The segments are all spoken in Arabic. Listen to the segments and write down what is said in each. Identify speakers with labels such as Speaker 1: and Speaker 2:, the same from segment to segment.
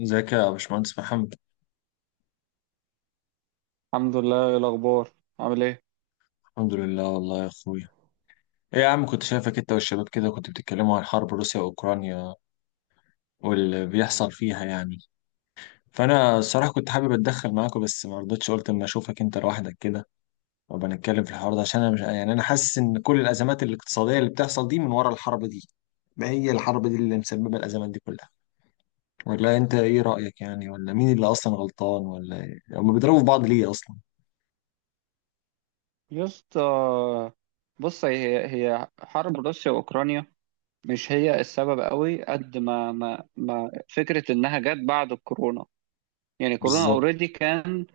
Speaker 1: ازيك يا باشمهندس محمد؟
Speaker 2: الحمد لله، إيه الأخبار؟ عامل إيه؟
Speaker 1: الحمد لله والله يا اخويا. ايه يا عم، كنت شايفك انت والشباب كده كنت بتتكلموا عن حرب روسيا واوكرانيا واللي بيحصل فيها يعني. فانا الصراحه كنت حابب اتدخل معاكم بس ما رضيتش، قلت اما اشوفك انت لوحدك كده وابقى نتكلم في الحوار ده، عشان انا مش يعني انا حاسس ان كل الازمات الاقتصاديه اللي بتحصل دي من ورا الحرب دي. ما هي الحرب دي اللي مسببه الازمات دي كلها، ولا انت ايه رايك يعني؟ ولا مين اللي اصلا غلطان؟ ولا ايه هم بيضربوا في بعض ليه اصلا؟
Speaker 2: يا اسطى، بص هي حرب روسيا وأوكرانيا، مش هي السبب قوي قد ما فكرة إنها جت بعد الكورونا. يعني كورونا
Speaker 1: بالظبط.
Speaker 2: أوريدي كان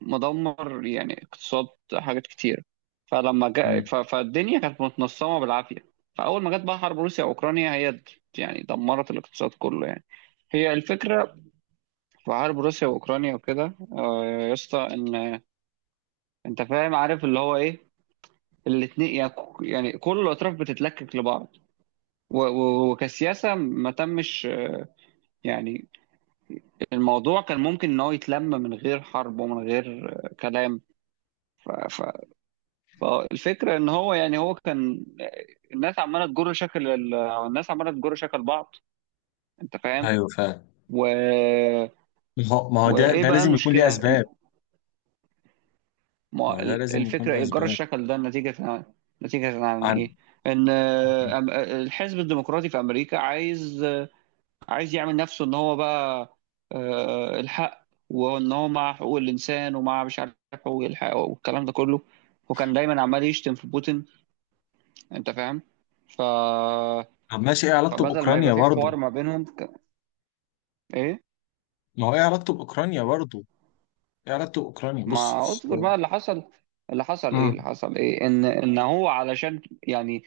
Speaker 2: مدمر، يعني اقتصاد حاجات كتير. فلما جاء،
Speaker 1: مم.
Speaker 2: فالدنيا كانت متنصمة بالعافية. فأول ما جت بقى حرب روسيا وأوكرانيا، يعني دمرت الاقتصاد كله يعني. هي الفكرة في حرب روسيا وأوكرانيا وكده، يا اسطى، إن انت فاهم عارف اللي هو ايه الاثنين يعني. يعني كل الاطراف بتتلكك لبعض، وكسياسه ما تمش يعني. الموضوع كان ممكن ان هو يتلم من غير حرب ومن غير كلام. ف- ف- فالفكره ان هو يعني هو كان. الناس عماله تجر شكل الناس عماله تجر شكل بعض، انت فاهم.
Speaker 1: ايوه فعلا.
Speaker 2: و...
Speaker 1: ما هو ده
Speaker 2: وايه
Speaker 1: ده
Speaker 2: بقى
Speaker 1: لازم يكون ليه
Speaker 2: المشكله؟
Speaker 1: اسباب. ما هو ده لازم يكون
Speaker 2: الفكره
Speaker 1: ليه
Speaker 2: ايه جر
Speaker 1: اسباب
Speaker 2: الشكل ده؟ نتيجه نتيجه عن
Speaker 1: عن.
Speaker 2: ايه؟ ان الحزب الديمقراطي في امريكا عايز يعمل نفسه ان هو بقى، الحق، وان هو مع حقوق الانسان ومع مش عارف حقوق الحق والكلام ده كله. وكان دايما عمال يشتم في بوتين، انت فاهم. ف
Speaker 1: طب ماشي، ايه علاقته
Speaker 2: فبدل ما يبقى
Speaker 1: باوكرانيا
Speaker 2: في
Speaker 1: برضو؟
Speaker 2: حوار ما بينهم ايه.
Speaker 1: ما هو ايه علاقته باوكرانيا برضو؟ ايه علاقته باوكرانيا
Speaker 2: ما
Speaker 1: بص.
Speaker 2: اصبر بقى اللي حصل، اللي
Speaker 1: امم
Speaker 2: حصل ايه؟ ان هو علشان يعني.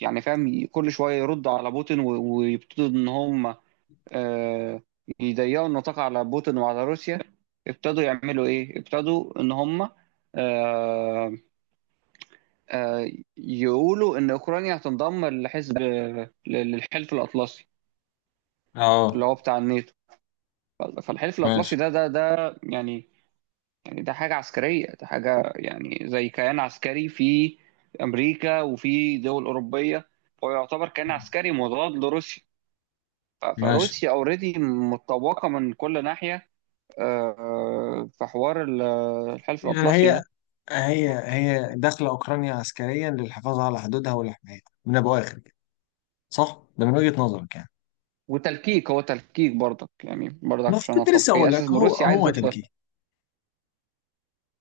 Speaker 2: يعني فاهم، كل شويه يرد على بوتين ويبتدوا ان هم، آه، يضيقوا النطاق على بوتين وعلى روسيا. ابتدوا يعملوا ايه؟ ابتدوا ان هم، آه، آه، يقولوا ان اوكرانيا هتنضم لحزب، للحلف الاطلسي، اللي
Speaker 1: اه،
Speaker 2: هو بتاع الناتو. فالحلف الاطلسي
Speaker 1: ماشي
Speaker 2: ده، يعني يعني ده حاجه عسكريه، ده حاجه يعني زي كيان عسكري في امريكا وفي دول اوروبيه. هو يعتبر كيان عسكري مضاد لروسيا.
Speaker 1: ماشي
Speaker 2: فروسيا اوريدي متطوقه من كل ناحيه. في حوار الحلف
Speaker 1: يعني،
Speaker 2: الأطلسي
Speaker 1: هي
Speaker 2: ده.
Speaker 1: هي هي داخله اوكرانيا عسكريا للحفاظ على حدودها والحمايه من ابو اخر كده، صح؟ ده من وجهه نظرك يعني.
Speaker 2: وتلكيك، هو تلكيك برضك، يعني برضك
Speaker 1: ما
Speaker 2: عشان
Speaker 1: كنت
Speaker 2: اتفق
Speaker 1: لسه
Speaker 2: هي
Speaker 1: اقول لك،
Speaker 2: اساس ان
Speaker 1: هو
Speaker 2: روسيا عايز
Speaker 1: هو
Speaker 2: تدخل.
Speaker 1: تلكيك.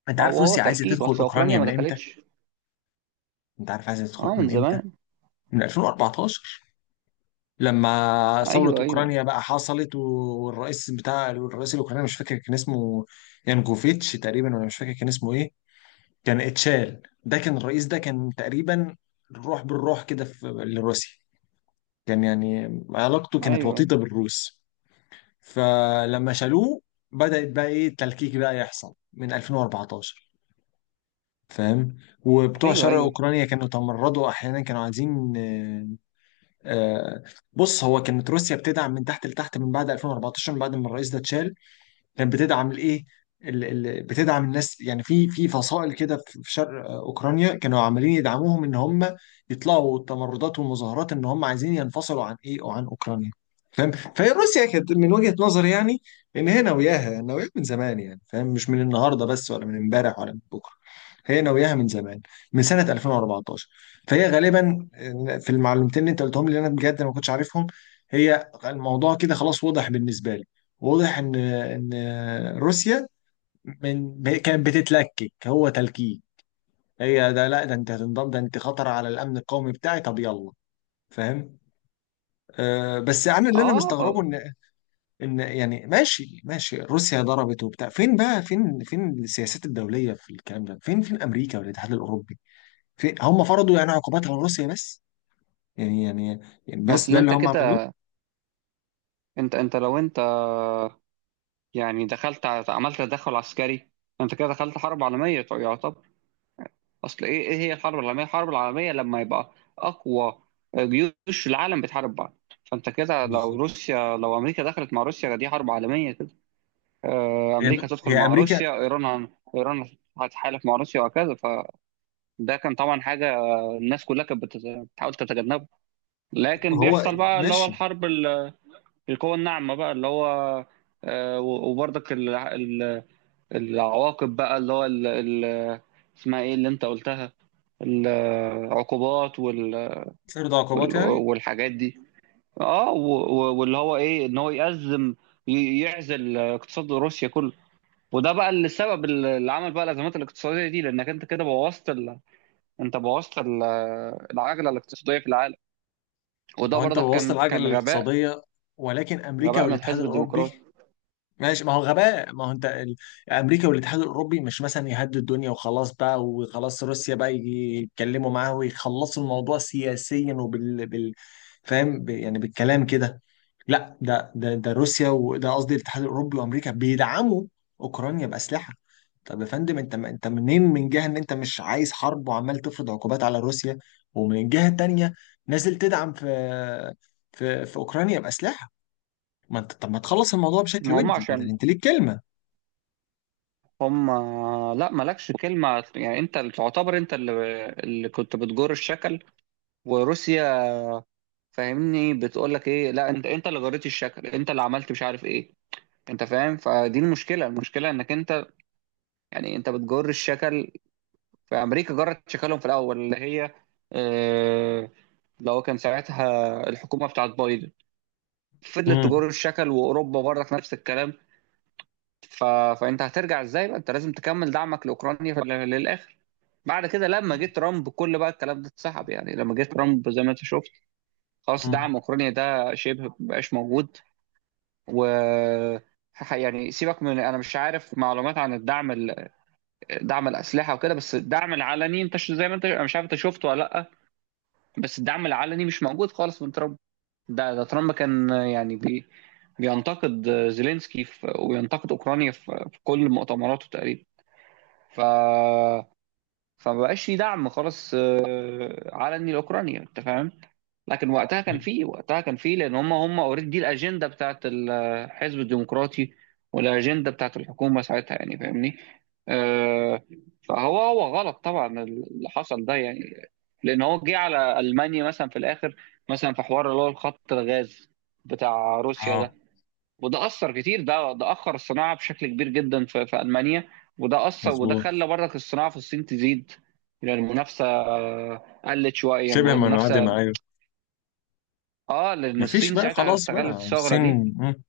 Speaker 1: انت
Speaker 2: ما
Speaker 1: عارف
Speaker 2: هو
Speaker 1: روسيا عايزه
Speaker 2: تلكيك،
Speaker 1: تدخل
Speaker 2: اصل اوكرانيا
Speaker 1: اوكرانيا
Speaker 2: ما
Speaker 1: من امتى؟
Speaker 2: دخلتش.
Speaker 1: انت عارف عايزه تدخل
Speaker 2: اه، من
Speaker 1: من امتى؟
Speaker 2: زمان.
Speaker 1: من 2014، لما ثورة
Speaker 2: ايوه، ايوه،
Speaker 1: أوكرانيا بقى حصلت، والرئيس بتاع الرئيس الأوكراني مش فاكر كان اسمه، يانكوفيتش تقريبا، ولا مش فاكر كان اسمه إيه. كان اتشال، ده كان الرئيس، ده كان تقريبا الروح بالروح كده في لروسيا، كان يعني علاقته كانت
Speaker 2: ايوه،
Speaker 1: وطيدة بالروس. فلما شالوه بدأت بقى إيه التلكيك بقى يحصل من 2014. فاهم، وبتوع
Speaker 2: ايوه،
Speaker 1: شرق
Speaker 2: ايوه.
Speaker 1: أوكرانيا كانوا تمردوا، أحيانا كانوا عايزين. آه، بص، هو كانت روسيا بتدعم من تحت لتحت من بعد 2014، من بعد ما الرئيس ده اتشال. كانت بتدعم الايه، بتدعم الناس، يعني في فصائل كده في شرق اوكرانيا، كانوا عمالين يدعموهم ان هم يطلعوا تمردات ومظاهرات ان هم عايزين ينفصلوا عن ايه، وعن اوكرانيا. فاهم، فهي روسيا كانت من وجهة نظري يعني ان هي ناوياها ناوياها من زمان، يعني، فاهم، مش من النهارده بس ولا من امبارح ولا من بكره، هي ناوياها من زمان، من سنة 2014. فهي غالبا في المعلومتين اللي انت قلتهم لي انا بجد ما كنتش عارفهم. هي الموضوع كده خلاص واضح بالنسبة لي، واضح ان روسيا كانت بتتلكك، هو تلكيك. هي ده لا، ده انت هتنضم، ده انت خطر على الامن القومي بتاعي، طب يلا. فاهم. آه، بس انا اللي انا
Speaker 2: اه.
Speaker 1: مستغربه،
Speaker 2: آه.
Speaker 1: ان، ان يعني ماشي ماشي، روسيا ضربت وبتاع، فين بقى؟ فين فين السياسات الدوليه في الكلام ده؟ فين فين امريكا والاتحاد الاوروبي؟ فين هم؟ فرضوا يعني عقوبات على روسيا بس، يعني يعني يعني
Speaker 2: ما
Speaker 1: بس
Speaker 2: اصل
Speaker 1: ده اللي
Speaker 2: انت
Speaker 1: هم
Speaker 2: كده.
Speaker 1: عملوه.
Speaker 2: انت انت لو انت يعني دخلت، عملت تدخل عسكري، انت كده دخلت حرب عالميه يعتبر. اصل، ايه هي الحرب العالميه؟ الحرب العالميه لما يبقى اقوى جيوش العالم بتحارب بعض. فانت كده، لو
Speaker 1: بالظبط.
Speaker 2: روسيا، لو امريكا دخلت مع روسيا، دي حرب عالميه كده.
Speaker 1: هي
Speaker 2: امريكا تدخل
Speaker 1: هي
Speaker 2: مع
Speaker 1: امريكا.
Speaker 2: روسيا، ايران ايران هتحالف مع روسيا وهكذا. فده كان طبعا حاجه الناس كلها كانت بتحاول تتجنبه. لكن
Speaker 1: هو
Speaker 2: بيحصل بقى اللي هو
Speaker 1: ماشي.
Speaker 2: الحرب القوى الناعمه بقى اللي هو، وبرضك العواقب بقى اللي هو اسمها ايه اللي انت قلتها؟ العقوبات
Speaker 1: فرض عقوبات يعني.
Speaker 2: والحاجات دي. اه، واللي هو ايه ان هو يأزم، يعزل اقتصاد روسيا كله. وده بقى اللي السبب اللي عمل بقى الازمات الاقتصاديه دي، لانك انت كده بوظت انت بوظت العجله الاقتصاديه في العالم.
Speaker 1: ما
Speaker 2: وده
Speaker 1: هو انت
Speaker 2: برضك
Speaker 1: بوظت
Speaker 2: كان
Speaker 1: العجله
Speaker 2: كان غباء،
Speaker 1: الاقتصاديه، ولكن امريكا
Speaker 2: غباء من
Speaker 1: والاتحاد
Speaker 2: الحزب
Speaker 1: الاوروبي.
Speaker 2: الديمقراطي.
Speaker 1: ماشي، ما هو غباء، ما هو امريكا والاتحاد الاوروبي مش مثلا يهدوا الدنيا وخلاص بقى، وخلاص روسيا بقى يجي يتكلموا معاه ويخلصوا الموضوع سياسيا وبال بال، فاهم، يعني بالكلام كده. لا، ده روسيا، وده قصدي الاتحاد الاوروبي وامريكا بيدعموا اوكرانيا باسلحه. طب يا فندم، انت منين من جهه ان انت مش عايز حرب وعمال تفرض عقوبات على روسيا، ومن جهه تانية نازل تدعم في في اوكرانيا باسلحه. ما انت طب ما تخلص الموضوع بشكل
Speaker 2: ما هم
Speaker 1: ودي، بدل
Speaker 2: عشان
Speaker 1: انت ليك كلمه.
Speaker 2: هم. لا، مالكش كلمه يعني. انت اللي تعتبر، انت اللي كنت بتجر الشكل وروسيا. فاهمني؟ بتقول لك ايه؟ لا، انت اللي جريت الشكل، انت اللي عملت مش عارف ايه. انت فاهم؟ فدي المشكله، المشكله انك انت، يعني انت بتجر الشكل. في امريكا جرت شكلهم في الاول، اللي هي آه، اللي هو كان ساعتها الحكومه بتاعت بايدن، فضلت
Speaker 1: امم
Speaker 2: تجر الشكل، واوروبا برضك نفس الكلام. ف... فانت هترجع ازاي بقى؟ انت لازم تكمل دعمك لاوكرانيا للاخر. بعد كده لما جه ترامب كل بقى الكلام ده اتسحب، يعني لما جه ترامب زي ما انت شفت، خلاص
Speaker 1: امم
Speaker 2: دعم اوكرانيا ده شبه مبقاش موجود. و يعني سيبك من انا مش عارف معلومات عن الدعم، دعم الاسلحه وكده، بس الدعم العلني انت زي ما انت، انا مش عارف انت شفته ولا لا. بس الدعم العلني مش موجود خالص من ترامب. ده ترامب كان يعني بينتقد زيلينسكي في، وينتقد اوكرانيا في كل مؤتمراته تقريبا. ف فمبقاش في دعم خالص علني لاوكرانيا، انت فاهم. لكن وقتها كان فيه، لان هم اوريدي دي الاجنده بتاعت الحزب الديمقراطي والاجنده بتاعت الحكومه ساعتها، يعني فاهمني. آه، فهو غلط طبعا اللي حصل ده يعني، لان هو جه على المانيا مثلا في الاخر، مثلا في حوار اللي هو الخط الغاز بتاع روسيا
Speaker 1: اه،
Speaker 2: ده. وده اثر كتير، ده اخر الصناعه بشكل كبير جدا في المانيا. وده اثر، وده
Speaker 1: مظبوط.
Speaker 2: خلى برضك الصناعه في الصين تزيد، يعني المنافسه قلت شويه
Speaker 1: شبه منعدم،
Speaker 2: المنافسه.
Speaker 1: ايوه.
Speaker 2: اه، لان
Speaker 1: مفيش
Speaker 2: الصين
Speaker 1: بقى،
Speaker 2: ساعتها
Speaker 1: خلاص بقى الصين.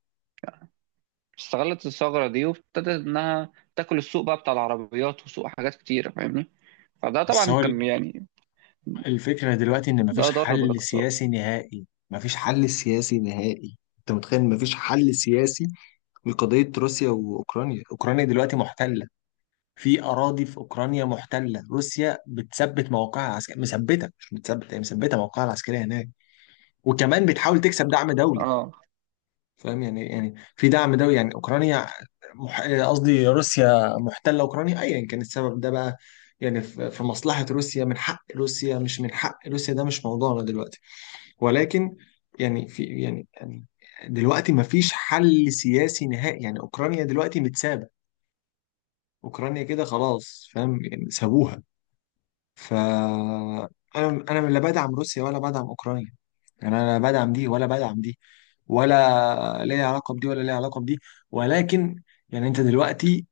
Speaker 2: استغلت الثغره دي وابتدت انها تاكل السوق بقى بتاع العربيات وسوق حاجات كتيره، فاهمني. فده
Speaker 1: بس
Speaker 2: طبعا
Speaker 1: هو
Speaker 2: كان يعني،
Speaker 1: الفكرة دلوقتي إن
Speaker 2: ده
Speaker 1: مفيش
Speaker 2: ضر
Speaker 1: حل
Speaker 2: بالاقتصاد.
Speaker 1: سياسي نهائي، مفيش حل سياسي نهائي، أنت متخيل؟ مفيش حل سياسي لقضية روسيا وأوكرانيا. أوكرانيا دلوقتي محتلة في أراضي، في أوكرانيا محتلة، روسيا بتثبت موقعها العسكري، مثبتة، مش بتثبت، هي مثبتة موقعها العسكري هناك، وكمان بتحاول تكسب دعم دولي.
Speaker 2: اه
Speaker 1: فاهم يعني إيه؟ يعني في دعم دولي يعني، أوكرانيا قصدي روسيا محتلة أوكرانيا، أيا كان السبب ده بقى، يعني في في مصلحة روسيا، من حق روسيا مش من حق روسيا، ده مش موضوعنا دلوقتي. ولكن يعني في يعني يعني دلوقتي ما فيش حل سياسي نهائي، يعني اوكرانيا دلوقتي متسابه، اوكرانيا كده خلاص، فاهم، يعني سابوها. ف، انا لا بدعم روسيا ولا بدعم اوكرانيا، يعني انا لا بدعم دي ولا بدعم دي، ولا ليا علاقه بدي ولا ليا علاقه بدي، ولكن يعني انت دلوقتي،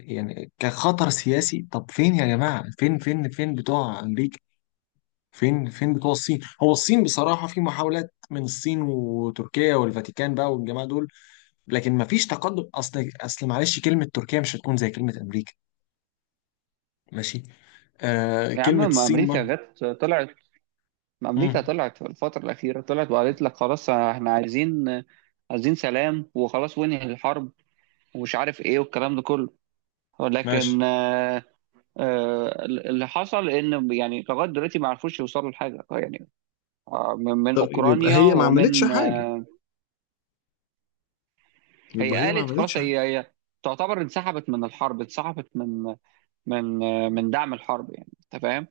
Speaker 1: يعني كخطر سياسي، طب فين يا جماعه؟ فين فين فين بتوع امريكا؟ فين فين بتوع الصين؟ هو الصين بصراحة في محاولات من الصين وتركيا والفاتيكان بقى والجماعة دول، لكن مفيش تقدم. اصل معلش، كلمة تركيا مش هتكون زي كلمة امريكا. ماشي. آه،
Speaker 2: يا عم،
Speaker 1: كلمة الصين برضه.
Speaker 2: ما امريكا
Speaker 1: مم،
Speaker 2: طلعت في الفتره الاخيره، طلعت وقالت لك خلاص احنا عايزين سلام وخلاص وانهي الحرب ومش عارف ايه والكلام ده كله.
Speaker 1: ماشي.
Speaker 2: ولكن اللي حصل ان يعني لغايه دلوقتي ما عرفوش يوصلوا لحاجه يعني، من
Speaker 1: طب يبقى
Speaker 2: اوكرانيا
Speaker 1: هي ما عملتش
Speaker 2: ومن،
Speaker 1: حاجة؟
Speaker 2: هي
Speaker 1: يبقى هي ما
Speaker 2: قالت خلاص،
Speaker 1: عملتش حاجة.
Speaker 2: هي تعتبر انسحبت من الحرب، انسحبت من من دعم الحرب، يعني انت فاهم.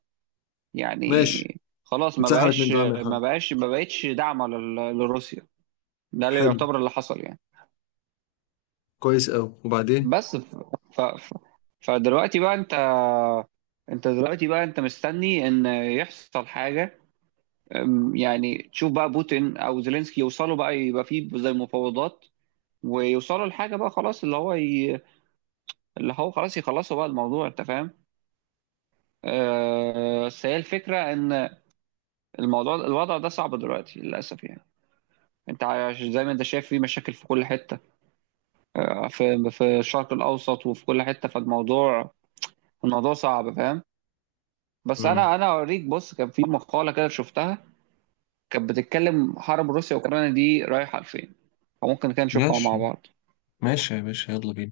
Speaker 1: ماشي،
Speaker 2: يعني خلاص،
Speaker 1: اتسحبت من دعم الحرب.
Speaker 2: ما بقتش دعم لروسيا. ده اللي
Speaker 1: حلو،
Speaker 2: يعتبر اللي حصل يعني.
Speaker 1: كويس أوي، وبعدين؟
Speaker 2: بس، ف... ف... فدلوقتي بقى انت انت دلوقتي بقى انت مستني ان يحصل حاجه. يعني تشوف بقى بوتين او زيلينسكي يوصلوا بقى يبقى فيه زي مفاوضات، ويوصلوا لحاجه بقى خلاص، اللي هو اللي هو خلاص يخلصوا بقى الموضوع، انت فاهم. بس هي الفكره ان الموضوع، الوضع ده صعب دلوقتي للاسف يعني. انت زي ما انت شايف في مشاكل في كل حته، في الشرق الاوسط وفي كل حته. الموضوع صعب، فاهم. بس
Speaker 1: مم.
Speaker 2: انا اوريك، بص كان في مقاله كده شفتها، كانت بتتكلم حرب روسيا واوكرانيا دي رايحه لفين، فممكن كده نشوفها مع
Speaker 1: ماشي.
Speaker 2: بعض.
Speaker 1: ماشي يا باشا، يلا بينا.